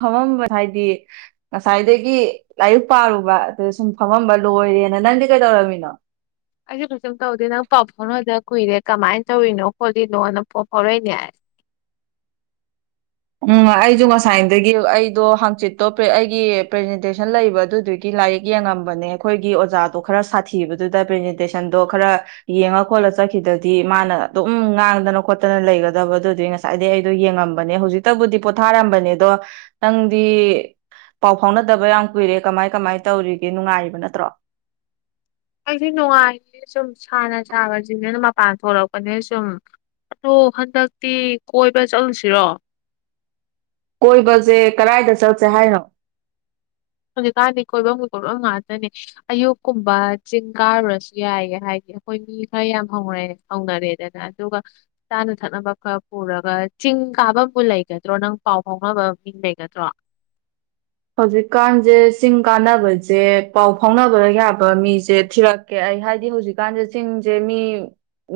ꯐꯝꯃꯝꯕ ꯍꯥꯏꯗꯤ ꯉꯁꯥꯏꯗꯒꯤ ꯂꯥꯏꯔꯤꯛ ꯄꯥꯔꯨꯕ ꯑꯗꯨ ꯁꯨꯝ ꯐꯝꯃꯝꯕ ꯂꯣꯏꯔꯦꯅ ꯅꯪꯗꯤ ꯀꯩꯗꯧꯔꯝꯃꯤꯅꯣ ꯑꯩꯁꯨ ꯀꯩꯁꯨꯝ ꯇꯧꯗꯦ ꯅꯪ ꯄꯥꯎ ꯐꯥꯎꯅꯗ ꯀꯨꯏꯔꯦ ꯀꯃꯥꯏꯅ ꯇꯧꯔꯤꯅꯣ ꯈꯣꯠꯂꯤꯅꯣꯅꯪ ꯄꯥꯎ ꯐꯥꯎꯔꯛꯏꯅꯦ ꯍꯥꯏꯁ ꯎꯝ ꯑꯩꯁꯨ ꯉꯁꯥꯏꯗꯒꯤ ꯑꯩꯗꯣ ꯍꯥꯡꯆꯤꯠꯇꯣ ꯑꯩꯒꯤ ꯄ꯭ꯔꯖꯦꯟꯇꯦꯁꯟ ꯂꯩꯕ ꯑꯗꯨꯗꯨꯒꯤ ꯂꯥꯏꯔꯤꯛ ꯌꯦꯡꯉꯝꯕꯅꯦ ꯑꯩꯈꯣꯏꯒꯤ ꯑꯣꯖꯥꯗꯣ ꯈꯔ ꯁꯥꯊꯤꯕꯗꯨꯗ ꯄ꯭ꯔꯖꯦꯟꯇꯦꯁꯟꯗꯣ ꯈꯔ ꯌꯦꯡꯉ ꯈꯣꯠꯂ ꯆꯠꯈꯤꯗ꯭ꯔꯗꯤ ꯃꯥꯅ ꯑꯗꯨꯝ ꯉꯥꯡꯗꯅ ꯈꯣꯠꯇꯅ ꯂꯩꯒꯗꯕ ꯑꯗꯨꯗꯨꯒꯤ ꯉꯁꯥꯏꯗꯒꯤꯩ ꯑꯩꯗꯣ ꯌꯦꯡꯉꯝꯕꯅꯦ ꯍꯧꯖꯤꯛ ꯍꯛꯇꯕꯨꯗꯤ ꯄꯣꯊꯥꯔꯝꯕꯅꯦ ꯑꯗꯣ ꯅꯪꯗꯤ ꯄꯥꯎ ꯐꯥꯎꯅꯗꯕ ꯌꯥꯝ ꯀꯨꯏꯔꯦ ꯀꯃꯥꯏ ꯀꯃꯥꯏ ꯇꯧꯔꯤꯒꯦ ꯅꯨꯡꯉꯥꯏꯔꯤꯕ ꯅꯠꯇ꯭ꯔꯣ ꯑꯩꯁꯨ ꯅꯨꯡꯉꯥꯏꯌꯦꯦ ꯁꯨꯝ ꯁꯥꯅ ꯁꯥꯕꯁꯤꯡꯅꯅ ꯃꯄꯥꯟ ꯊꯣꯛꯂꯛꯄꯅꯦ ꯁꯨꯝ ꯑꯗꯣ ꯍꯟꯗꯛꯇꯤ ꯀꯣꯏꯕ ꯆꯠꯂꯨꯁꯤꯔꯣ ꯀꯣꯏꯕꯁꯦ ꯀꯗꯥꯏꯗ ꯆꯠꯁꯦ ꯍꯥꯏꯅꯣ ꯍꯧꯖꯤꯛꯀꯥꯟꯗꯤ ꯀꯣꯏꯐꯝꯒꯤ ꯀꯣꯏꯐꯝ ꯉꯥꯛꯇꯅꯦ ꯑꯌꯨꯛꯀꯨꯝꯕ ꯆꯤꯡ ꯀꯥꯔꯨꯔꯁꯨ ꯌꯥꯏꯌꯦ ꯍꯥꯏꯗꯤ ꯑꯩꯈꯣꯏ ꯃꯤ ꯈꯔ ꯌꯥꯝ ꯍꯧꯅ ꯍꯧꯅꯔꯦꯗꯅ ꯑꯗꯨꯒ ꯆꯥꯅ ꯊꯛꯅꯕ ꯈꯔ ꯄꯨꯔꯒ ꯆꯤꯡ ꯀꯥꯐꯝꯕꯨ ꯂꯩꯒꯗ꯭ꯔꯣ ꯅꯪ ꯄꯥꯎ ꯐꯥꯎꯅꯕ ꯃꯤ ꯂꯩꯒꯗ꯭ꯔꯣ ꯍꯧꯖꯤꯛꯀꯥꯟꯁꯦ ꯆꯤꯡ ꯀꯥꯟꯅꯕꯁꯦ ꯄꯥꯎ ꯐꯥꯎꯅꯕ ꯌꯥꯕ ꯃꯤꯁꯦ ꯊꯤꯔꯛꯀꯦ ꯑꯩ ꯍꯥꯏꯗꯤ ꯍꯧꯖꯤꯛꯀꯥꯟꯁꯦ ꯆꯤꯡꯁꯦ ꯃꯤ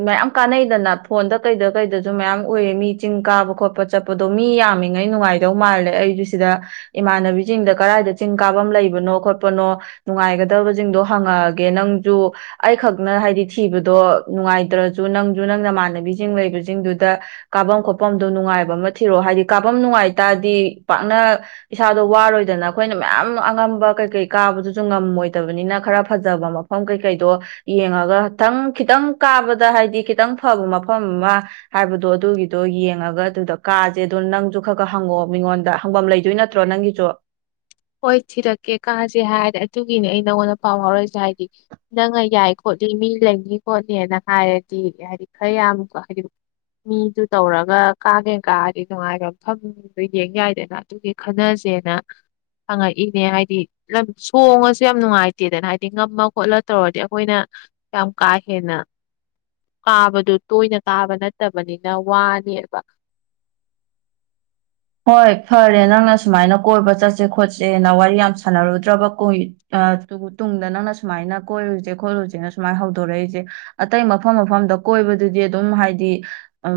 ꯃꯌꯥꯝ ꯀꯥꯟꯅꯩꯗꯅ ꯐꯣꯟꯗ ꯀꯩꯗ ꯀꯩꯗꯁꯨ ꯃꯌꯥꯝ ꯎꯏꯌꯦ ꯃꯤ ꯆꯤꯡ ꯀꯥꯕ ꯈꯣꯠꯄ ꯆꯠꯄꯗꯣ ꯃꯤ ꯌꯥꯝꯃꯤꯉꯩ ꯅꯨꯡꯉꯥꯏꯗꯧ ꯃꯥꯜꯂꯦ ꯑꯩꯁꯨ ꯁꯤꯗ ꯏꯃꯥꯟꯅꯕꯤ ꯆꯤꯡꯗ ꯀꯗꯥꯏꯗ ꯆꯤꯡ ꯀꯥꯐꯝ ꯂꯩꯕꯅꯣ ꯈꯣꯠꯄꯅꯣ ꯅꯨꯡꯉꯥꯏꯒꯗꯕꯁꯤꯡꯗꯣ ꯍꯪꯉꯛꯑꯒꯦ ꯅꯪꯁꯨ ꯑꯩꯈꯛꯅ ꯍꯥꯏꯗꯤ ꯊꯤꯕꯗꯣ ꯅꯨꯡꯉꯥꯏꯇ꯭ꯔꯁꯨ ꯅꯪꯁꯨ ꯅꯪ ꯅꯃꯥꯟꯅꯕꯤꯁꯤꯡ ꯂꯩꯕꯁꯤꯡꯗꯨꯗ ꯀꯥꯐꯝ ꯈꯣꯠꯐꯝꯗꯣ ꯅꯨꯡꯉꯥꯏꯕ ꯑꯃ ꯊꯤꯔꯛꯑꯣ ꯍꯥꯏꯗꯤ ꯀꯥꯐꯝ ꯅꯨꯡꯉꯥꯏ ꯇꯥꯔꯗꯤ ꯄꯥꯛꯅ ꯏꯁꯥꯗꯣ ꯋꯥꯔꯣꯏ ꯑꯗꯨꯗꯅ ꯑꯩꯈꯣꯏꯅ ꯃꯌꯥꯝ ꯑꯉꯝꯕ ꯀꯩꯀꯩ ꯀꯥꯕꯗꯨꯁꯨ ꯉꯝꯃꯣꯏꯗꯕꯅꯤꯅ ꯈꯔ ꯐꯖꯕ ꯃꯐꯝ ꯀꯩꯀꯩꯗꯣ ꯌꯦꯡꯉꯒꯊꯪ ꯈꯤꯇꯪ ꯀꯥꯕꯗ ꯍꯥꯏꯗꯤ ꯈꯤꯇꯪ ꯐꯕ ꯃꯐꯝ ꯑꯃ ꯍꯥꯏꯕꯗꯣ ꯑꯗꯨꯒꯤꯗꯣ ꯌꯦꯡꯉꯒ ꯑꯗꯨꯗ ꯀꯥꯁꯦ ꯑꯗꯨ ꯅꯪꯁꯨ ꯈꯔ ꯈꯔ ꯍꯪꯉꯑꯣ ꯃꯤꯉꯣꯟꯗ ꯍꯪꯐꯝ ꯂꯩꯗꯣꯏ ꯅꯠꯇ꯭ꯔꯣ ꯅꯪꯒꯤꯁꯨ ꯍꯣꯏ ꯊꯤꯔꯛꯀꯦ ꯀꯥꯁꯦ ꯍꯥꯏꯔꯗꯤ ꯑꯗꯨꯒꯤꯅꯤ ꯑꯩ ꯅꯪꯉꯣꯟꯗ ꯄꯥꯎ ꯐꯥꯎꯔꯛꯏꯁꯦ ꯍꯥꯏꯗꯤ ꯅꯪꯅ ꯌꯥꯏ ꯈꯣꯠꯂꯤ ꯃꯤ ꯂꯩꯅꯤ ꯈꯣꯠꯅꯤꯅ ꯍꯥꯏꯔꯗꯤ ꯍꯥꯏꯗꯤ ꯈꯔ ꯌꯥꯝ ꯍꯥꯏꯗꯤ ꯃꯤꯗꯨ ꯇꯧꯔꯒ ꯀꯥꯒꯦ ꯀꯥꯔꯗꯤ ꯅꯨꯡꯉꯥꯏꯕ ꯃꯐꯝꯗ ꯌꯦꯡ ꯌꯥꯏꯗꯅ ꯑꯗꯨꯒꯤ ꯈꯟꯅꯁꯦꯅ ꯍꯪꯉꯛꯏꯅꯦ ꯍꯥꯏꯗꯤ ꯂꯝ ꯁꯣꯡꯉꯁꯨ ꯌꯥꯝ ꯅꯨꯡꯉꯥꯏꯇꯦꯗꯅ ꯍꯥꯏꯗꯤ ꯉꯝꯃ ꯈꯣꯠꯂ ꯇꯧꯔꯗꯤ ꯑꯩꯈꯣꯏꯅ ꯌꯥꯝ ꯀꯥ ꯍꯦꯟꯅ ꯀꯥꯕꯗꯨ ꯇꯣꯏꯅ ꯀꯥꯕ ꯅꯠꯇꯕꯅꯤꯅ ꯋꯥꯅꯦꯕ ꯍꯣꯏ ꯐꯔꯦ ꯅꯪꯅ ꯁꯨꯃꯥꯏꯅ ꯀꯣꯏꯕ ꯆꯠꯁꯦ ꯈꯣꯠꯁꯦꯅ ꯋꯥꯔꯤ ꯌꯥꯝ ꯁꯥꯟꯅꯔꯨꯗ꯭ꯔꯕ ꯇꯨꯡꯗ ꯅꯪꯅ ꯁꯨꯃꯥꯏꯅ ꯀꯣꯏꯔꯨꯁꯦ ꯈꯣꯠꯂꯨꯁꯦꯅ ꯁꯨꯃꯥꯏꯅ ꯍꯧꯗꯣꯔꯛꯏꯁꯦ ꯑꯇꯩ ꯃꯐꯝ ꯃꯐꯝꯗ ꯀꯣꯏꯕꯗꯨꯗꯤ ꯑꯗꯨꯝ ꯍꯥꯏꯗꯤ ꯎ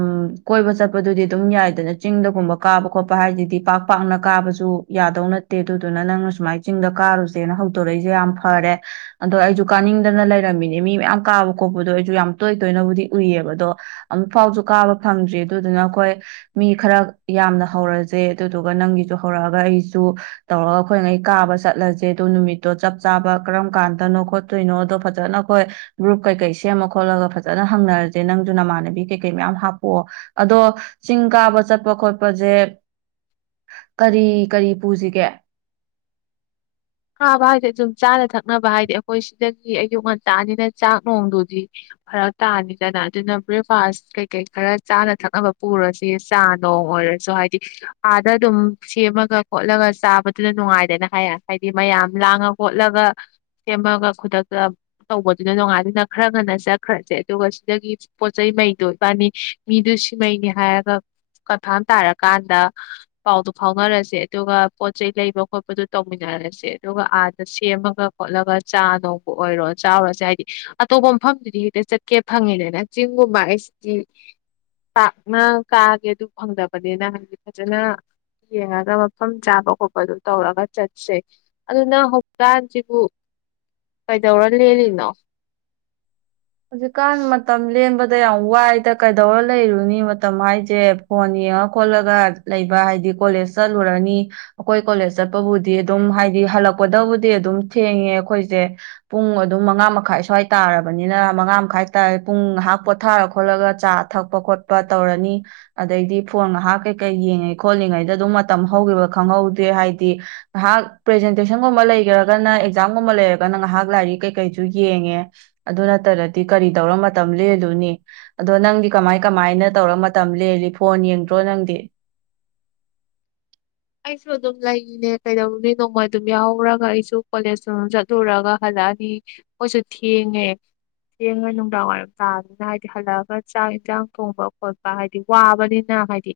ꯀꯣꯏꯕ ꯆꯠꯄꯗꯨꯗꯤ ꯑꯗꯨꯝ ꯌꯥꯏꯗꯅ ꯆꯤꯡꯗꯒꯨꯝꯕ ꯀꯥꯕ ꯈꯣꯠꯄ ꯍꯥꯏꯁꯤꯗꯤ ꯄꯥꯛ ꯄꯥꯛꯅ ꯀꯥꯕꯁꯨ ꯌꯥꯗꯧ ꯅꯠꯇꯦ ꯑꯗꯨꯗꯨꯅ ꯅꯪꯅ ꯁꯨꯃꯥꯏꯅ ꯆꯤꯡꯗ ꯀꯥꯔꯨꯁꯦꯅ ꯍꯧꯗꯣꯔꯛꯏꯁꯦ ꯌꯥꯝ ꯐꯔꯦ ꯑꯗꯣ ꯑꯩꯁꯨ ꯀꯥꯅꯤꯡꯗꯅ ꯂꯩꯔꯝꯃꯤꯅꯦ ꯃꯤ ꯃꯌꯥꯝ ꯀꯥꯕ ꯈꯣꯠꯄꯗꯣ ꯑꯩꯁꯨ ꯌꯥꯝ ꯇꯣꯏ ꯇꯣꯏꯅꯕꯨꯗꯤ ꯎꯏꯌꯦꯕ ꯑꯗꯣ ꯑꯃꯨꯛ ꯐꯥꯎꯁꯨ ꯀꯥꯕ ꯐꯪꯗ꯭ꯔꯤ ꯑꯗꯨꯗꯨꯅ ꯑꯩꯈꯣꯏ ꯃꯤ ꯈꯔ ꯌꯥꯝꯅ ꯍꯧꯔꯁꯦ ꯑꯗꯨꯗꯨꯒ ꯅꯪꯒꯤꯁꯨ ꯍꯧꯔꯛꯑꯒ ꯑꯩꯁꯨ ꯇꯧꯔꯒ ꯑꯩꯈꯣꯏꯉꯩ ꯀꯥꯕ ꯆꯠꯂꯁꯦ ꯑꯗ ꯅꯨꯃꯤꯠꯇꯣ ꯆꯞ ꯆꯥꯕ ꯀꯔꯝ ꯀꯥꯟꯗꯅꯣ ꯈꯣꯠꯇꯣꯏꯅꯣ ꯑꯗꯣ ꯐꯖꯅ ꯑꯩꯈꯣꯏ ꯒ꯭ꯔꯨꯞ ꯀꯩꯀꯩ ꯁꯦꯝꯃ ꯈꯣꯠꯂꯒ ꯐꯖꯅ ꯍꯪꯅꯔꯁꯦ ꯅꯪꯁꯨ ꯅꯃꯥꯟꯅꯕꯤ ꯀꯩꯀꯩ ꯃꯌꯥꯝ ꯍꯥꯞꯄꯛꯑꯣ ꯑꯗꯣ ꯆꯤꯡ ꯀꯥꯕ ꯆꯠꯄ ꯈꯣꯠꯄ ꯁꯦ ꯀꯔꯤ ꯀꯔꯤ ꯄꯨꯁꯤꯒꯦ ꯊꯥꯕ ꯍꯥꯏꯗꯤ ꯑꯗꯨꯝ ꯆꯥꯅ ꯊꯛꯅꯕ ꯍꯥꯏꯗꯤ ꯑꯩꯈꯣꯏ ꯁꯤꯗꯒꯤ ꯑꯌꯨꯛ ꯉꯟꯇꯥꯅꯤꯅ ꯆꯥꯛ ꯅꯣꯡꯗꯨꯗꯤ ꯐꯔꯛ ꯇꯥꯅꯤꯗꯅ ꯑꯗꯨꯅ ꯕ꯭ꯔꯦꯛꯐꯥꯁ ꯀꯩꯀꯩ ꯈꯔ ꯆꯥꯅ ꯊꯛꯅꯕ ꯄꯨꯔꯁꯤ ꯆꯥ ꯅꯣꯡ ꯑꯣꯏꯔꯁꯨ ꯍꯥꯏꯗꯤ ꯑꯥꯗ ꯑꯗꯨꯝ ꯁꯦꯝꯃꯒ ꯈꯣꯠꯂꯒ ꯆꯥꯕꯗꯨꯅ ꯅꯨꯡꯉꯥꯏꯗꯅ ꯍꯥꯏꯔꯦ ꯍꯥꯏꯗꯤ ꯃꯌꯥꯝ ꯂꯥꯡꯉ ꯈꯣꯠꯂꯒ ꯁꯦꯝꯃꯒ ꯈꯨꯗꯛꯇ ꯇꯧꯕꯗꯨꯅ ꯅꯣꯡꯉꯥꯏꯗꯨꯅ ꯈꯔ ꯉꯟꯅ ꯆꯠꯈ꯭ꯔꯁꯦ ꯑꯗꯨꯒ ꯁꯤꯗꯒꯤ ꯄꯣꯠ ꯆꯩꯩ ꯃꯩꯗꯣ ꯏꯕꯥꯅꯤ ꯃꯤꯗꯨ ꯁꯤꯃꯩꯅꯤ ꯍꯥꯏꯔꯒ ꯀꯟꯐꯥꯝ ꯇꯥꯔꯀꯥꯟꯗ ꯄꯥꯎꯗꯨ ꯐꯥꯎꯅꯔꯁꯦ ꯑꯗꯨꯒ ꯄꯣꯠ ꯆꯩꯩ ꯂꯩꯕ ꯈꯣꯠꯄꯗꯨ ꯇꯧ ꯇꯧꯃꯤꯟꯅꯔꯁꯦ ꯑꯗꯨꯒ ꯑꯥꯗ ꯁꯦꯝꯃꯒ ꯈꯣꯠꯂꯒ ꯆꯥ ꯅꯧꯕ ꯑꯣꯏꯔꯣ ꯆꯥꯎꯔꯁꯦ ꯍꯥꯏꯗꯤ ꯑꯇꯣꯞꯄ ꯃꯐꯝꯗꯨꯗꯤ ꯍꯦꯛꯇ ꯆꯠꯀꯦ ꯐꯪꯉꯤꯗꯅ ꯆꯤꯡꯒꯨꯝꯕ ꯍꯥꯏꯁꯤꯗꯤ ꯄꯥꯛꯅ ꯀꯥꯒꯦ ꯑꯗꯨ ꯐꯪꯗꯕꯅꯤꯅ ꯍꯥꯏꯗꯤ ꯐꯖꯅ ꯌꯦꯡꯉꯒ ꯃꯐꯝ ꯆꯥꯕ ꯈꯣꯠꯄꯗꯨ ꯇꯧꯔꯒ ꯆꯠꯁꯦ ꯑꯗꯨꯅ ꯍꯧꯞꯇꯥꯜꯁꯤꯕꯨ ꯀꯩꯗꯧꯔ ꯂꯦꯜꯂꯤꯅꯣ ꯍꯧꯖꯤꯛꯀꯥꯟ ꯃꯇꯝ ꯂꯦꯝꯕ ꯑꯗꯨꯗ ꯌꯥꯝ ꯋꯥꯏꯗ ꯀꯩꯗꯧꯔ ꯂꯩꯔꯨꯅꯤ ꯃꯇꯝ ꯍꯥꯏꯁꯦ ꯐꯣꯟ ꯌꯦꯡꯉ ꯈꯣꯠꯂꯒ ꯂꯩꯕ ꯍꯥꯏꯗꯤ ꯀꯣꯂꯦꯖ ꯆꯠꯂꯨꯔꯅꯤ ꯑꯩꯈꯣꯏ ꯀꯣꯂꯦꯖ ꯆꯠꯄꯕꯨꯗꯤ ꯑꯗꯨꯝ ꯍꯥꯏꯗꯤ ꯍꯜꯂꯛꯄꯗꯕꯨꯗꯤ ꯑꯗꯨꯝ ꯊꯦꯡꯉꯦ ꯑꯩꯈꯣꯏꯁꯦ ꯄꯨꯡ ꯑꯗꯨꯝ ꯃꯉꯥ ꯃꯈꯥꯏ ꯁ꯭ꯋꯥꯏ ꯇꯥꯔꯕꯅꯤꯅ ꯍꯧ ꯈꯪꯍꯧꯗꯦ ꯍꯥꯏꯗꯤ ꯉꯥꯏꯍꯥꯛ ꯄ꯭ꯔꯖꯇꯦꯟꯒꯨꯝꯕ ꯑꯦꯛꯥꯝꯒꯨꯝꯕ ꯉꯥꯏꯍꯥꯛ ꯂꯔꯤ ꯀꯩꯉ ꯑꯗꯨ ꯅꯠꯇ꯭ꯔꯗꯤ ꯀꯔꯤ ꯇꯧꯔ ꯃꯇꯝ ꯂꯦꯜꯂꯅꯤ ꯑꯗꯣ ꯅꯪꯗꯤ ꯀꯃꯥꯏ ꯀꯃꯥꯏꯅ ꯇꯧꯔ ꯃꯇꯝ ꯂꯦꯜꯂꯤ ꯐꯣꯟ ꯌꯦꯡꯗ꯭ꯔꯣ ꯅꯪꯗꯤ ꯑꯩꯁꯨ ꯑꯗꯨꯝ ꯂꯩꯔꯤꯅꯦ ꯀꯩꯗꯧꯔꯅꯤ ꯅꯣꯡꯃꯣꯏ ꯑꯗꯨꯝ ꯌꯥꯎꯍꯧꯔꯒ ꯑꯩꯁꯨ ꯀꯣꯂꯦꯖꯇꯝ ꯆꯠꯂꯨꯔꯒ ꯍꯜꯂꯛꯑꯅꯤ ꯃꯣꯏꯁꯨ ꯊꯦꯡꯉꯦ ꯊꯦꯡꯉ ꯅꯨꯡꯗꯥꯡꯋꯥꯏꯔꯝ ꯇꯥꯕꯅꯤꯅ ꯍꯥꯏꯗꯤ ꯍꯜꯂꯛꯑꯒ ꯆꯥꯛ ꯌꯦꯟꯁꯥꯡ ꯊꯣꯡꯕ ꯈꯣꯠꯄ ꯍꯥꯏꯗꯤ ꯋꯥꯕꯅꯤꯅ ꯍꯥꯏꯗꯤ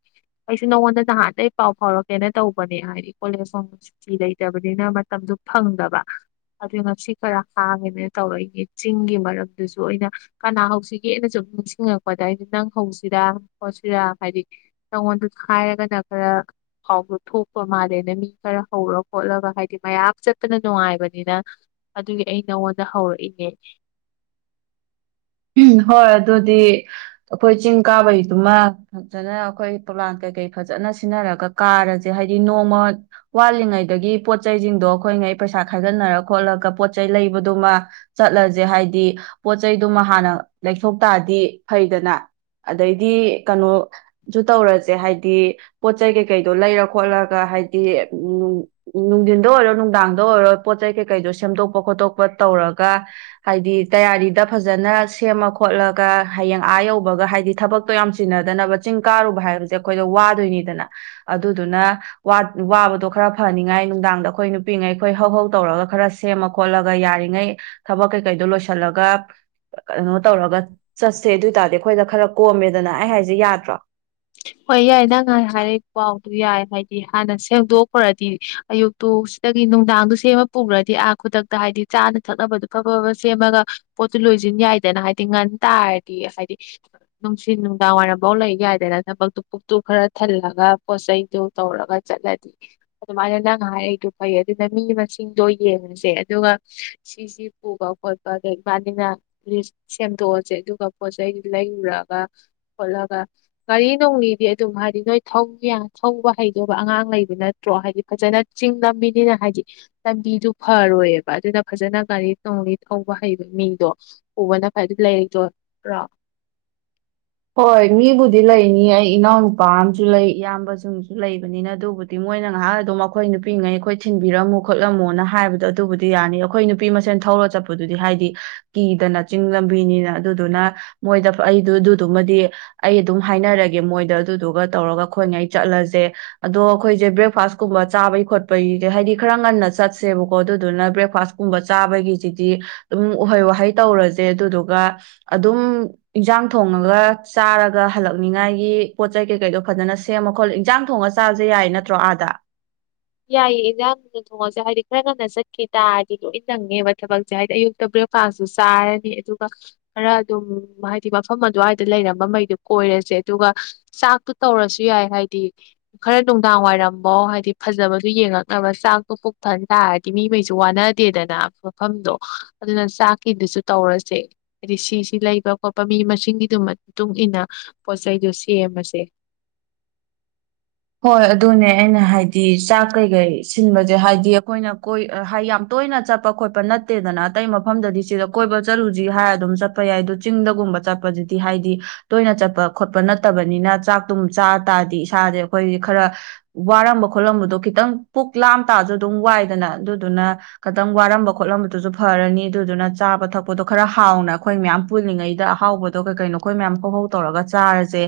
ꯑꯩꯁꯨ ꯅꯉꯣꯟꯗ ꯅꯍꯥꯟꯗꯒꯤ ꯄꯥꯎ ꯐꯥꯎꯔꯛ ꯍꯦꯟꯅ ꯇꯧꯕꯅꯦ ꯍꯥꯏꯗꯤ ꯀꯣꯂꯦꯖ ꯍꯣꯕ ꯁꯨꯇꯤ ꯂꯩꯇꯕꯅꯤꯅ ꯃꯇꯝꯗꯨ ꯐꯪꯗꯕ ꯑꯗꯨ ꯉꯁꯤ ꯈꯔ ꯍꯥꯡꯉꯦꯅ ꯇꯧꯔꯛꯏꯅꯦ ꯆꯤꯡꯒꯤ ꯃꯔꯝꯗꯨꯁꯨ ꯑꯩꯅ ꯀꯅꯥ ꯍꯧꯁꯤꯒꯦꯅ ꯁꯨꯝ ꯅꯤꯡꯁꯤꯡꯉꯛꯄꯗ ꯍꯥꯏꯗꯤ ꯅꯪ ꯍꯧꯁꯤꯔꯥ ꯈꯣꯠꯁꯤꯔꯥ ꯍꯥꯏꯗꯤ ꯅꯪꯉꯣꯟꯗ ꯍꯥꯏꯥꯏꯔꯒꯅ ꯈꯔ ꯐꯥꯎꯕ ꯊꯣꯛꯄ ꯃꯥꯜꯂꯦꯅ ꯃꯤ ꯈꯔ ꯍꯧꯔ ꯈꯣꯠꯂꯒ ꯍꯥꯏꯗꯤ ꯃꯌꯥꯝ ꯆꯄꯅ ꯅꯨꯡꯉꯥꯏꯕꯅꯤꯅ ꯑꯗꯨꯒꯤ ꯑꯩ ꯅꯉꯣꯟꯗ ꯍꯧꯔꯛꯏꯅꯦꯦ ꯎꯝ ꯍꯣꯏ ꯑꯗꯨꯗꯤ ꯑꯩꯈꯣꯏ ꯆꯤꯡ ꯀꯥꯕꯩꯗꯨꯃ ꯐꯖꯅ ꯑꯩꯈꯣꯏ ꯄꯂꯥꯟ ꯀꯩꯀꯩ ꯐꯖꯅ ꯁꯤꯟꯅꯔꯒ ꯀꯥꯔꯁꯦ ꯍꯥꯏꯗꯤ ꯅꯣꯡꯃ ꯋꯥꯠꯂꯤꯉꯩꯗꯒꯤ ꯄꯣꯠꯁꯤꯡꯗꯣ ꯑꯩꯈꯣꯏꯉꯩ ꯄꯩꯁꯥ ꯈꯥꯏꯒꯠꯅꯔ ꯈꯣꯠꯂꯒ ꯄꯣꯠ ꯆꯩꯩ ꯂꯩꯕꯗꯨꯃ ꯆꯠꯂꯁꯦ ꯍꯥꯏꯗꯤ ꯄꯣꯠ ꯆꯩꯩꯗꯨꯃ ꯍꯥꯟꯅ ꯂꯩꯊꯣꯛ ꯇꯥꯗꯤ ꯐꯩꯗꯅ ꯑꯗꯩꯗꯤ ꯀꯩꯅꯣꯁꯨ ꯇꯧꯔꯁꯦ ꯍꯥꯏꯗꯤ ꯄꯣꯠ ꯆꯩ ꯀꯩꯀꯩꯗꯣ ꯂꯩꯔ ꯈꯣꯠꯂꯒ ꯍꯥꯏꯗꯤ ꯅꯨꯡꯊꯤꯟꯗ ꯑꯣꯏꯔꯣ ꯅꯨꯡꯗꯥꯡꯗ ꯑꯣꯏꯔꯣ ꯄꯣꯠ ꯆꯩ ꯀꯩꯀꯩꯗꯣ ꯁꯦꯝꯗꯣꯛꯄ ꯈꯣꯠꯇꯣꯛꯄ ꯇꯧꯔꯒ ꯍꯥꯏꯗꯤ ꯇꯌꯥꯔꯤꯗ ꯐꯖ ꯐꯖꯅ ꯁꯦꯝꯃ ꯈꯣꯠꯂꯒ ꯍꯌꯦꯡ ꯑꯥ ꯌꯧꯕꯒ ꯍꯥꯏꯗꯤ ꯊꯕꯛꯇꯣ ꯌꯥꯝ ꯆꯤꯟꯅꯗꯅꯕ ꯆꯤꯡ ꯀꯥꯔꯨꯕ ꯍꯥꯏꯕꯁꯦ ꯑꯩꯈꯣꯏꯗꯣ ꯋꯥꯗꯣꯏꯅꯤꯗꯅ ꯑꯗꯨꯗꯨꯅ ꯋꯥꯕꯗꯣ ꯈꯔ ꯐꯅꯤꯉꯥꯏ ꯅꯨꯡꯗꯥꯡꯗ ꯑꯩꯈꯣꯏ ꯅꯨꯄꯤꯉꯩꯈꯣꯏ ꯍꯧ ꯍꯧ ꯇꯧꯔꯒ ꯈꯔ ꯁꯦꯝꯃ ꯈꯣꯠꯂꯒ ꯌꯥꯔꯤꯉꯩ ꯊꯕꯛ ꯀꯩꯀꯩꯗꯣ ꯂꯣꯏꯁꯤꯜꯂꯒ ꯀꯩꯅꯣ ꯇꯧꯔꯒ ꯆꯠꯁꯦ ꯑꯗꯨ ꯑꯣꯏ ꯇꯔꯗꯤ ꯑꯩꯈꯣꯏꯗ ꯈꯔ ꯀꯣꯝꯃꯦꯗꯅ ꯑꯩ ꯍꯥꯏꯁꯦ ꯌꯥꯗ꯭ꯔꯣ ꯍꯣꯏ ꯌꯥꯏ ꯅꯪ ꯍꯥꯏꯔꯛꯏ ꯄꯥꯎꯗꯨ ꯌꯥꯏ ꯍꯥꯏꯗꯤ ꯍꯥꯟꯅ ꯁꯦꯝꯗꯣꯛꯈ꯭ꯔꯗꯤ ꯑꯌꯨꯛꯇꯨ ꯁꯤꯗꯒꯤ ꯅꯨꯡꯗꯥꯡꯗꯨ ꯁꯦꯝꯃ ꯄꯨꯈ꯭ꯔꯗꯤ ꯑꯥ ꯈꯨꯗꯛꯇ ꯍꯥꯏꯗꯤ ꯆꯥꯅ ꯊꯛꯅꯕꯗꯣ ꯑꯐꯕꯕ ꯁꯦꯝꯃꯒ ꯄꯣꯠꯇꯨ ꯂꯣꯏꯁꯤꯟ ꯌꯥꯏꯗꯅ ꯍꯥꯏꯗꯤ ꯉꯟ ꯇꯥꯔꯗꯤ ꯍꯥꯏꯗꯤ ꯅꯨꯡꯁꯤ ꯅꯨꯡꯗꯥꯡ ꯋꯥꯏꯔꯝꯐꯥꯎ ꯂꯩ ꯌꯥꯏꯗꯅ ꯊꯕꯛꯇꯨ ꯄꯨꯛꯇꯨ ꯈꯔ ꯊꯜꯂꯒ ꯄꯣꯠꯆꯩꯗꯨ ꯇꯧꯔꯒ ꯆꯠꯂꯗꯤ ꯑꯗꯨꯃꯥꯏꯅ ꯅꯪ ꯍꯥꯏꯔꯛꯗꯨꯣ ꯐꯩ ꯑꯗꯨꯅ ꯃꯤ ꯃꯁꯤꯡꯗꯣ ꯌꯦꯡꯉꯁꯦ ꯑꯗꯨꯒ ꯁꯤꯁꯤ ꯄꯨꯕ ꯈꯣꯠꯄ ꯑꯗ ꯏꯕꯥꯅꯤꯅꯁ ꯁꯦꯝꯗꯣꯛꯑꯁꯦ ꯑꯗꯨꯒ ꯄꯣꯠꯆ ꯆꯩꯗꯨ ꯂꯩꯔꯨꯔꯒ ꯈꯣꯠꯂꯒ ꯒꯥꯔꯤ ꯅꯣꯡꯂꯤꯗꯤ ꯑꯗꯨꯝ ꯍꯥꯏꯗꯤ ꯅꯣꯏ ꯊꯧ ꯊꯧꯕ ꯍꯩꯗꯕ ꯑꯉꯥꯡ ꯂꯩꯕ ꯅꯠꯇ꯭ꯔꯣ ꯍꯥꯏꯗꯤ ꯐꯖꯅ ꯆꯤꯡ ꯅꯝꯃꯤꯅꯤꯅ ꯍꯥꯏꯗꯤ ꯂꯝꯕꯤꯗꯨ ꯐꯔꯣꯏꯑꯕ ꯑꯗꯨꯅ ꯐꯖꯅ ꯒꯥꯔꯤ ꯣꯡꯂꯤ ꯊꯧꯕ ꯍꯩꯕ ꯃꯤꯗꯣ ꯎꯕꯅ ꯂꯩꯔꯗꯣꯏꯔꯣ ꯍꯣꯏ ꯃꯤꯕꯨꯗꯤ ꯂꯩꯅꯤ ꯑꯩ ꯏꯅꯥꯎ ꯅꯨꯄꯥ ꯑ ꯑꯃꯁꯁꯨ ꯂꯩ ꯏꯌꯥꯝꯕꯁꯤꯡꯁꯨ ꯂꯩꯕꯅꯤꯅ ꯑꯗꯨꯕꯨꯗꯤ ꯃꯣꯏꯅ ꯉꯥꯏꯍꯥꯛ ꯑꯗꯨꯝ ꯑꯩꯈꯣꯏ ꯅꯨꯄꯤꯉꯩ ꯑꯩꯈꯣꯏ ꯊꯤꯟꯕꯤꯔꯝꯃꯨ ꯈꯣꯠꯂꯝꯃꯣꯅ ꯍꯥꯏꯕꯗꯣ ꯑꯗꯨꯕꯨꯗꯤ ꯌꯥꯅꯤ ꯑꯩꯈꯣꯏ ꯅꯨꯄꯤ ꯃꯁꯦꯟ ꯊꯧꯔ ꯆꯠꯄꯗꯨꯗꯤ ꯍꯥꯏꯗꯤ ꯀꯤꯗꯅ ꯆꯤꯡ ꯂꯝꯕꯤꯅꯤꯅ ꯑꯗꯨꯗꯨꯅ ꯃꯣꯏꯗ ꯑꯩꯗꯨ ꯑꯗꯨꯃꯗꯤ ꯑꯩ ꯑꯗꯨꯝ ꯍꯥꯏꯅꯔꯒꯦ ꯃꯣꯏꯗ ꯑꯗꯨꯗꯨꯒ ꯇꯧꯔꯒ ꯑꯩꯈꯣꯏꯅꯩ ꯆꯠꯂꯁꯦ ꯑꯗꯣ ꯑꯩꯈꯣꯏꯁꯦ ꯕ꯭ꯔꯦꯛꯐꯥꯁꯀꯨꯝꯕ ꯆꯥꯕꯒꯤ ꯈꯣꯠꯄꯒꯤ ꯍꯥꯏꯗꯤ ꯈꯔ ꯉꯟꯅ ꯆꯠꯁꯦꯕꯀꯣ ꯑꯗꯨꯗꯨꯅ ꯕ꯭ꯔꯦꯛꯐꯥꯁ ꯀꯨꯝꯕ ꯆꯥꯕꯒꯤꯁꯤꯗꯤ ꯑꯗꯨꯝ ꯎꯍꯩ ꯋꯥꯍꯩ ꯇꯧꯔꯁꯦ ꯑꯗꯨꯗꯨꯒ ꯑꯗꯨꯝ ꯏꯟꯖꯥꯡ ꯊꯣꯡ ꯊꯣꯡꯉꯒ ꯆꯥꯔꯒ ꯍꯜꯂꯛꯅꯤꯉꯥꯏꯒꯤ ꯄꯣꯠ ꯆꯩ ꯀꯩꯀꯩꯗꯣ ꯐꯖꯅ ꯁꯦꯝꯃ ꯈꯣꯠꯂ ꯏꯟꯖꯥꯡ ꯊꯣꯡꯉ ꯆꯥꯕꯁꯦ ꯌꯥꯏ ꯅꯠꯇ꯭ꯔꯣ ꯑꯥꯗ ꯌꯥꯏꯌꯦ ꯏꯟꯖꯥꯡꯅ ꯊꯣꯡꯉꯁꯦ ꯍꯥꯏꯗꯤ ꯈꯔ ꯉꯟꯅ ꯆꯠꯈꯤ ꯇꯥꯔꯗꯤ ꯂꯣꯏ ꯅꯪꯉꯦꯕ ꯊꯕꯛꯁꯦ ꯍꯥꯏꯗꯤ ꯑꯌꯨꯛꯇ ꯕ꯭ꯔꯦꯛꯐꯥꯁꯇꯨ ꯆꯥꯔꯅꯤ ꯑꯗꯨꯒ ꯈꯔ ꯑꯗꯨꯝ ꯍꯥꯏꯗꯤ ꯃꯐꯝ ꯑꯗꯨꯋꯥꯏꯗ ꯂꯩꯔꯝꯕ ꯃꯩꯗꯨ ꯀꯣꯏꯔꯁꯦ ꯑꯗꯨꯒ ꯆꯥꯛꯇꯨ ꯇꯧꯔꯁꯨ ꯌꯥꯏ ꯍꯥꯏꯗꯤ ꯈꯔ ꯅꯨꯡꯗꯥꯡ ꯋꯥꯏꯔꯝꯃꯣ ꯍꯥꯏꯗꯤ ꯐꯖꯕꯗꯨ ꯌꯦꯡꯉꯛꯅꯕ ꯆꯥꯛꯇꯣ ꯄꯨꯣꯛꯊꯍꯟ ꯇꯥꯔꯗꯤ ꯃꯤꯉꯩꯁꯨ ꯋꯥꯅꯗꯦꯗꯅ ꯃꯐꯝꯗꯣ ꯑꯗꯨꯅ ꯆꯥꯛꯀꯤꯗꯨꯁꯨ ꯇꯧꯔꯁꯦ ꯍꯥꯏꯗꯤ ꯁꯤꯁꯤ ꯂꯩꯕ ꯈꯣꯠꯄ ꯃꯤ ꯃꯁꯤꯡꯒꯤꯗꯨ ꯏ ꯃꯇꯨꯡꯏꯟꯅ ꯄꯣꯠ ꯆꯩꯩꯗꯣ ꯁꯦꯝꯃꯁꯦ ꯍꯣꯏ ꯑꯗꯨꯅꯦ ꯑꯩꯅ ꯍꯥꯏꯗꯤ ꯆꯥꯛ ꯀꯩꯀꯩ ꯁꯤꯟꯕꯁꯦ ꯍꯥꯏꯗꯤ ꯑꯩꯈꯣꯏꯅ ꯀꯣꯏ ꯍꯥꯏꯗꯤ ꯌꯥꯝ ꯇꯣꯏꯅ ꯆꯠꯄ ꯈꯣꯠꯄ ꯅꯠꯇꯦꯗꯅ ꯑꯇꯩ ꯃꯐꯝꯗꯗꯤ ꯁꯤꯗ ꯀꯣꯏꯕ ꯆꯂꯨꯁꯤ ꯍꯥꯏꯔ ꯑꯗꯨꯝ ꯆꯠꯄ ꯌꯥꯏ ꯑꯗꯨ ꯆꯤꯡꯗꯒꯨꯝꯕ ꯆꯠꯄꯁꯤꯗꯤ ꯍꯥꯏꯗꯤ ꯇꯣꯏꯅ ꯆꯠꯄ ꯈꯣꯠꯄ ꯅꯠꯇꯕꯅꯤꯅ ꯆꯥꯛꯇꯝ ꯆꯥ ꯇꯥꯔꯗꯤ ꯏꯁꯥꯁꯦ ꯑꯩꯈꯣꯏ ꯈꯔ ꯋꯥꯔꯝꯕ ꯈꯣꯠꯂꯝꯕꯗꯣ ꯈꯤꯇꯪ ꯄꯨꯛ ꯂꯥꯝ ꯇꯥꯁꯨ ꯑꯗꯨꯝ ꯋꯥꯏꯗꯅ ꯑꯗꯨꯗꯨꯅ ꯈꯤꯇꯪ ꯋꯥꯔꯝꯕ ꯈꯣꯠꯂꯝꯕꯗꯨꯁꯨ ꯐꯔꯅꯤ ꯑꯗꯨꯗꯨꯅ ꯆꯥꯕ ꯊꯛꯄꯗꯣ ꯈꯔ ꯍꯥꯎꯅ ꯑꯩꯈꯣꯏ ꯃꯌꯥꯝ ꯄꯨꯜꯂꯤꯉꯩꯗ ꯑꯍꯥꯎꯕꯗꯣ ꯀꯩ ꯀꯩꯅꯣ ꯑꯩꯈꯣꯏ ꯃꯌꯥꯝ ꯐꯧꯍꯧ ꯇꯧꯔꯒ ꯆꯥꯔꯁꯦ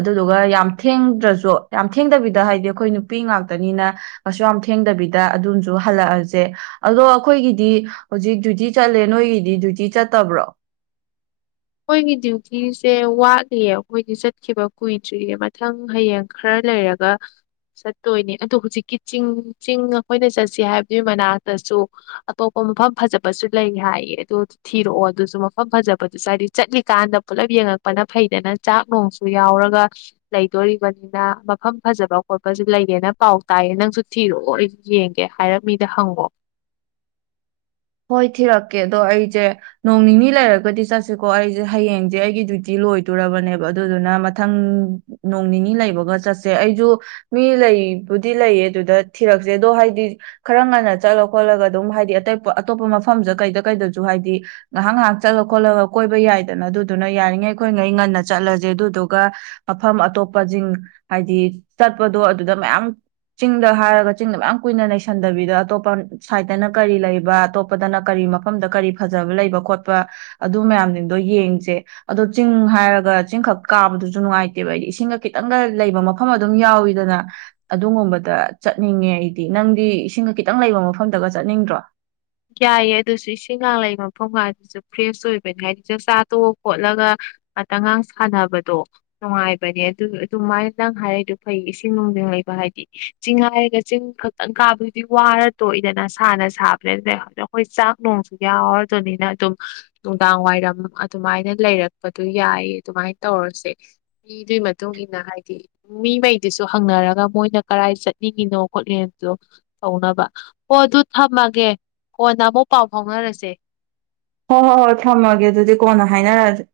ꯑꯗꯨꯗꯨꯒ ꯌꯥꯝ ꯊꯦꯡꯗ꯭ꯔꯁꯨ ꯌꯥꯝ ꯊꯦꯡꯗꯕꯤꯗ ꯍꯥꯏꯗꯤ ꯑꯩꯈꯣꯏ ꯅꯨꯄꯤ ꯉꯥꯛꯇꯅꯤꯅ ꯀꯩꯁꯨ ꯌꯥꯝ ꯊꯦꯡꯗꯕꯤꯗ ꯑꯗꯨꯝꯁꯨ ꯍꯜꯂꯛꯑꯁꯦ ꯑꯗꯣ ꯑꯩꯈꯣꯏꯒꯤꯗꯤ ꯍꯧꯖꯤꯛ ꯗ꯭ꯌꯨꯇꯤ ꯆꯠꯂꯦ ꯅꯣꯏꯒꯤꯗꯤ ꯗ꯭ꯌꯨꯇꯤ ꯆꯠꯇꯕ꯭ꯔꯣ ꯑꯩꯈꯣꯏꯒꯤ ꯗ꯭ꯌꯨꯇꯤꯁꯦ ꯋꯥꯠꯂꯤꯌꯦ ꯑꯩꯈꯣꯏꯗꯤ ꯆꯠꯈꯤꯕ ꯀꯨꯏꯗ꯭ꯔꯤꯌꯦ ꯃꯊꯪ ꯍꯌꯦꯡ ꯈꯔ ꯂꯩꯔꯒ ꯆꯠꯇꯣꯏꯅꯦ ꯑꯣ ꯍꯧꯖꯤꯛꯀꯤ ꯆꯤꯡ ꯆꯤꯡ ꯑꯩꯈꯣꯏꯅ ꯆꯠꯁꯤ ꯍꯥꯏꯕꯗꯨꯒꯤ ꯃꯅꯥꯛꯇꯁꯨ ꯑꯇꯣꯞꯄ ꯃꯐꯝ ꯐꯖꯕꯁꯨ ꯂꯩ ꯍꯥꯏꯌꯦ ꯑꯗꯨ ꯊꯤꯔꯛꯑꯣ ꯑꯗꯨꯁꯨ ꯃꯐꯝ ꯐꯖꯕꯗꯨ ꯆꯥꯔꯤ ꯆꯠꯂꯤꯀꯥꯟꯗ ꯄꯨꯜꯂꯞ ꯌꯦꯡꯉꯛꯄꯅ ꯐꯩꯗꯅ ꯆꯥꯛ ꯣꯡꯁꯨ ꯌꯥꯎꯔꯒ ꯂꯩꯗꯣꯔꯤꯕꯅꯤꯅ ꯃꯐꯝ ꯐꯖꯕ ꯈꯣꯠꯄꯁꯨ ꯂꯩꯔꯦꯅ ꯄꯥꯎ ꯇꯥꯏꯌꯦ ꯅꯪꯁꯨ ꯊꯤꯔꯣꯏꯁꯨ ꯌꯦꯡꯒꯦ ꯍꯥꯏꯔꯞ ꯃꯤꯗ ꯍꯪꯉꯣ ꯍꯣꯏ ꯊꯤꯔꯛꯀꯦ ꯑꯗꯣ ꯑꯩꯖꯦ ꯅꯣꯡ ꯅꯤꯅꯤ ꯂꯩꯔꯒꯗꯤ ꯆꯠꯁꯦꯀꯣ ꯑꯩꯖꯦ ꯍꯌꯦꯡꯁꯦ ꯑꯩꯒꯤ ꯗ꯭ꯌꯨꯇꯤ ꯂꯣꯏꯗꯣꯔꯕꯅꯦꯕ ꯑꯗꯨꯗꯨꯅ ꯃꯊꯪ ꯅꯣꯡ ꯅꯤꯅꯤ ꯂꯩꯕꯒ ꯆꯠꯁꯦ ꯑꯩꯖꯨ ꯃꯤ ꯂꯩꯕꯨꯗꯤ ꯂꯩꯌꯦ ꯑꯗꯨꯗ ꯊꯤꯔꯛꯁꯦ ꯑꯗꯣ ꯍꯥꯏꯗꯤ ꯈꯔ ꯉꯟꯅ ꯆꯠꯂ ꯈꯣꯠꯂꯒ ꯑꯗꯨꯝ ꯍꯥꯏꯗꯤ ꯑꯇꯩ ꯑꯇꯣꯞꯄ ꯃꯐꯝꯗ ꯀꯩꯗ ꯀꯩꯗꯁꯨ ꯍꯥꯏꯗꯤ ꯉꯥꯏꯍꯥꯛ ꯉꯥꯏꯍꯥꯛ ꯆꯠꯂ ꯈꯣꯠꯂꯒ ꯀꯣꯏꯕ ꯌꯥꯏꯗꯅ ꯑꯗꯨꯗꯨꯅ ꯌꯥꯔꯤꯉꯩ ꯑꯩꯈꯣꯏꯉꯩ ꯉꯟꯅ ꯆꯠꯂꯖꯦ ꯑꯗꯨꯗꯨꯒ ꯃꯐꯝ ꯑꯇꯣꯞꯄꯖꯤꯡ ꯍꯥꯏꯗꯤ ꯆꯠꯄꯗꯣ ꯑꯗꯨꯗ ꯃꯌꯥꯝ ꯆꯤꯡꯗ ꯍꯥꯏꯔꯒ ꯆꯤꯡꯗ ꯃꯌꯥꯝ ꯀꯨꯏꯅ ꯂꯩꯩꯁꯟꯗꯕꯤꯗ ꯑꯇꯣꯞꯄ ꯁꯥꯏꯗꯠꯇꯅ ꯀꯔꯤ ꯂꯩ ꯑꯇꯣꯞꯄꯗꯅ ꯀꯔꯤ ꯃꯐꯝꯗ ꯀꯔꯤ ꯐꯖꯕ ꯂꯩꯕ ꯈꯣꯠꯄ ꯑꯗꯨ ꯃꯌꯥꯝꯁꯤꯡꯗꯣ ꯌꯦꯡꯁꯦ ꯑꯗꯣ ꯆꯤꯡ ꯍꯥꯏꯔꯒ ꯆꯤꯡꯈꯛ ꯀꯥꯕꯗꯨꯁꯨ ꯅꯨꯡꯉꯥꯏꯇꯦꯕ ꯑꯩꯗꯤ ꯏꯁꯤꯡꯒ ꯈꯤꯇꯪꯒ ꯂꯩꯕ ꯃꯐꯝ ꯑꯗꯨꯝ ꯌꯥꯎꯋꯤꯗꯅ ꯑꯗꯨꯒꯨꯝꯕꯗ ꯆꯠꯅꯤꯡꯉꯦ ꯑꯩꯗꯤ ꯅꯪꯗꯤ ꯏꯁꯤꯡꯒ ꯈꯤꯇꯪ ꯂꯩꯕ ꯃꯐꯝꯗꯒ ꯆꯠꯅꯤꯡꯗ꯭ꯔꯣ ꯌꯥꯏꯌꯦ ꯑꯗꯨꯁꯨ ꯏꯁꯤꯡꯒꯥꯡ ꯂꯩꯕ ꯃꯐꯝꯒ ꯑꯗꯨꯁꯨ ꯐ꯭ꯔꯦꯁ ꯑꯣꯏꯕꯅꯤ ꯍꯥꯏꯗꯤ ꯆꯥꯛꯆꯥ ꯇꯣꯛꯑ ꯈꯣꯠꯂꯒ ꯉꯥꯛꯇꯒꯥꯡ ꯁꯥꯟꯅꯕꯗꯣ ꯅꯨꯡꯉꯥꯏꯕꯅꯦ ꯑꯗꯨ ꯑꯗꯨꯃꯥꯏꯅ ꯅꯪ ꯍꯥꯏꯔꯤꯗꯣ ꯐꯩ ꯏꯁꯤꯡ ꯅꯨꯡꯁꯤ ꯂꯩꯕ ꯍꯥꯏꯗꯤ ꯆꯤꯡ ꯍꯥꯏꯔꯒ ꯆꯤꯡ ꯈꯛꯇꯪ ꯀꯥꯕꯗꯨꯗꯤ ꯋꯥꯔ ꯇꯣꯛꯏꯗꯅ ꯁꯥꯥꯅ ꯁꯥꯕꯅꯦ ꯑꯗꯨꯅ ꯑꯗ ꯑꯩꯈꯣꯏ ꯆꯥꯛ ꯅꯨꯡꯁꯨ ꯌꯥꯎꯔꯗꯨꯏꯅꯤꯅꯥ ꯑꯗꯨꯝ ꯅꯨꯡꯗꯥꯡ ꯋꯥꯏꯔꯝ ꯑꯗꯨꯃꯥꯏꯅ ꯂꯩꯔꯛꯄꯗꯣ ꯌꯥꯏ ꯑꯗꯨꯃꯥꯏ ꯇꯧꯔꯁꯦ ꯃꯤꯗꯨꯒꯤ ꯃꯇꯨꯡ ꯏꯟꯅ ꯍꯥꯏꯗꯤ ꯃꯤꯉꯩꯗꯨꯁꯨ ꯍꯪꯅꯔꯒ ꯃꯣꯏꯅ ꯀꯔꯥꯏ ꯆꯠꯅꯤꯡꯉꯤꯅꯣ ꯈꯣꯠꯂꯤꯅꯣꯗꯣ ꯇꯧꯅꯕ ꯍꯣ ꯑꯗꯨ ꯊꯝꯃꯒꯦ ꯀꯣꯟꯅ ꯑꯃꯨꯛ ꯄꯥꯎ ꯐꯥꯎꯅꯔꯁꯦ ꯍꯣꯏ ꯍꯣꯏ ꯍꯣꯏ ꯊꯝꯃꯒꯦ ꯑꯗꯨꯗꯤ ꯀꯣꯟꯅ ꯍꯥꯏꯅꯔꯁꯦ